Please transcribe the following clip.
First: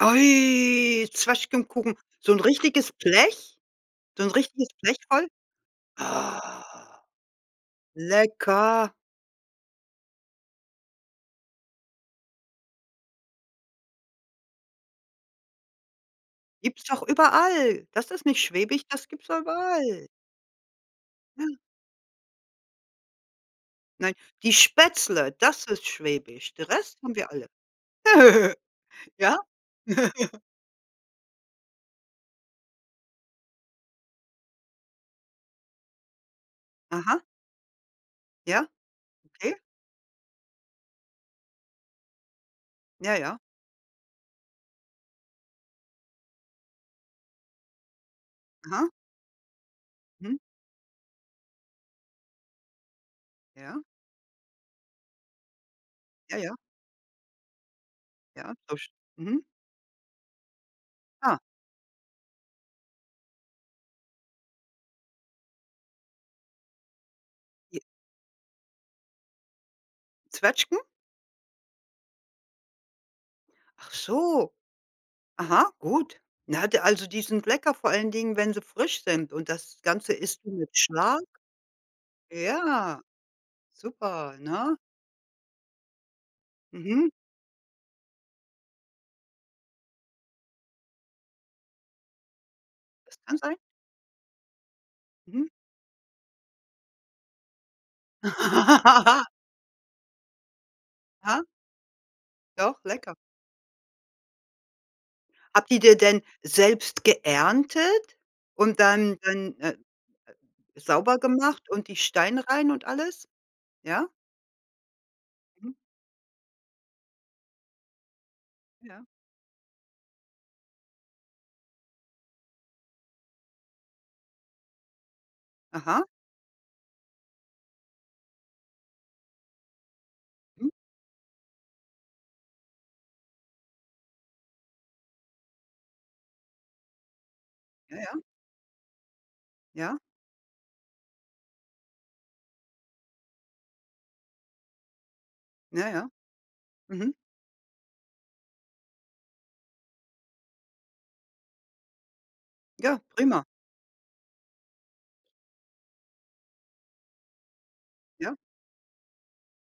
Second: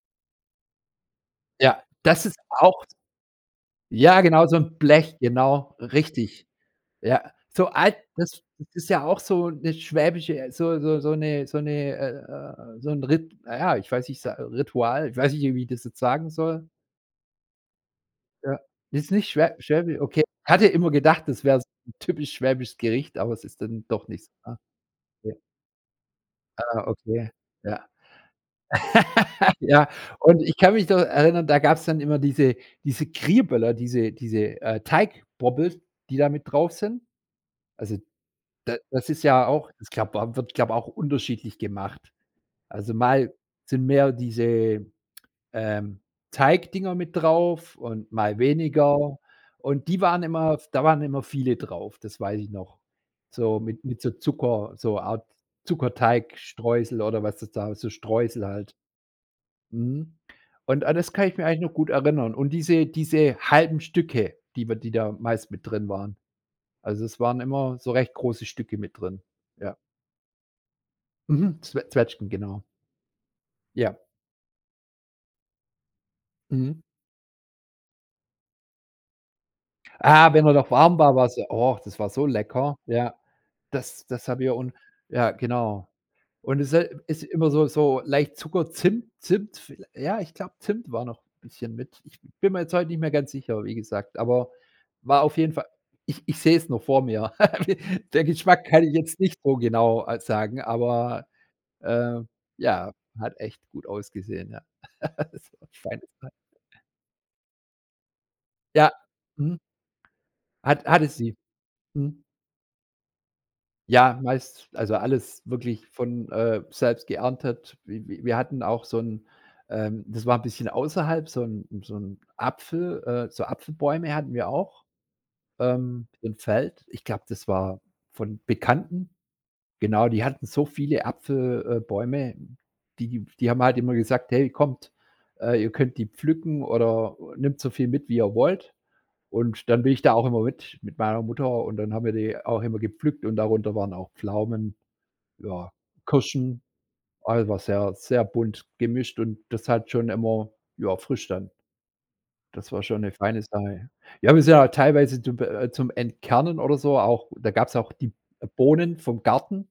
Oi, Ja, Zwetschgenkuchen. das So ist 'n auch richtiges Blech? Ja So 'n genau, so richtiges 'n Blech Blech, voll? genau, richtig. Oh. Ja, so alt das ist Lecker. ja auch so 'ne schwäbische äh, so so so 'ne so 'ne äh, äh, so 'n Rit na ja, ich weiß nicht, s Ritual, ich weiß nicht, wie ich das jetzt sagen soll. Gibt's doch überall. Das ist nicht Ja, schwäbisch, das ist gibt's nicht doch schwäb schwäbisch, überall. okay. Hatte immer gedacht, das Ja. wäre so 'n typisch schwäbisches Gericht, aber es ist dann doch Nein, nicht s „die ah, Spätzle“, ja. das ist schwäbisch. Den Ah, Rest haben okay, wir alle. ja. Ja? Ja, und ich kann mich noch erinnern, da gab's dann immer diese diese „Kriböller“, diese diese, äh, „Teigbobbels“, die da mit drauf sind. Aha. Also Ja, da das ist ja okay. auch das glaube au wird glaube, auch unterschiedlich gemacht. Also Ja, mal ja. sind mehr diese, ähm, „Teigdinger“ mit drauf und mal Aha. weniger. Und die waren Mhm. immer da waren immer viele drauf, das weiß ich noch. So Ja. mit mit so Zucker so Art Ja, ja. Zuckerteigstreusel oder was das da so Streusel Ja, halt. so sch mhm. Mhm. Und an das kann ich Ah. mich eigentlich noch gut erinnern. Und diese diese halben Stücke, die man die da meist mit drin waren. Also, es waren immer J so recht große Stücke mit drin. Ja. Zwetschgen? Mhm. Zwe Zwetschgen, genau. Ach Ja. so. Aha, gut. Na, Mhm. der also die sind lecker, vor allen Dingen, wenn sie frisch sind. Und das Ganze Ah, isst wenn du er noch mit warm war, Schlag war's ja oh, das war so lecker. Ja, Ja. Das das super, haben wir und ne? ja, genau. Und es se Mhm. ist immer so so leicht Zucker, Zimt Zimt, viellei ja, ich glaube, Zimt war noch bisschen mit. Ich bin mir jetzt heute nicht mehr Das ganz kann sein. sicher, wie gesagt. Aber war auf Mhm. jeden Fall ich ich sehe es noch vor mir. Der Geschmack kann ich jetzt nicht so genau halt sagen, aber, Ja. ähm, Doch, ja, lecker. hat echt gut ausgesehen, ja. Das war was Habt ihr die feines, denn ja. selbst geerntet und Ja, dann dann, mhm. äh, Hat hatte sauber sie. gemacht und die Mhm. Steine rein und alles? Ja? Ja, meist also alles Mhm. wirklich von, äh, selbst geerntet. Wi wi wir hatten auch so Ja. 'n ähm, das war 'n bisschen außerhalb, so 'n so 'n Apfel äh, so Apfelbäume hatten wir auch, Aha. ähm, im Feld. Ich glaube, das war von Bekannten. Genau, die hatten so Mhm. viele Apfel äh, Bäume, die die haben halt immer gesagt: „Hey, kommt, äh, ihr könnt die pflücken, oder nehmt so viel Ja, mit, wie ja. ihr wollt.“ Und dann bin Ja. ich da auch immer mit mit meiner Mutter und dann haben wir die auch immer gepflückt, und darunter waren auch Pflaumen, ja, Ja, ja. Kirschen, Mhm. also, war sehr sehr bunt gemischt, und das hat schon immer ja, frisch dann Das war Ja, schon 'ne feine prima. Sache. Ja, wir sind auch teilweise zum äh, zum Entkernen oder so auch da gab's auch die B Ja. äh, Bohnen vom Garten.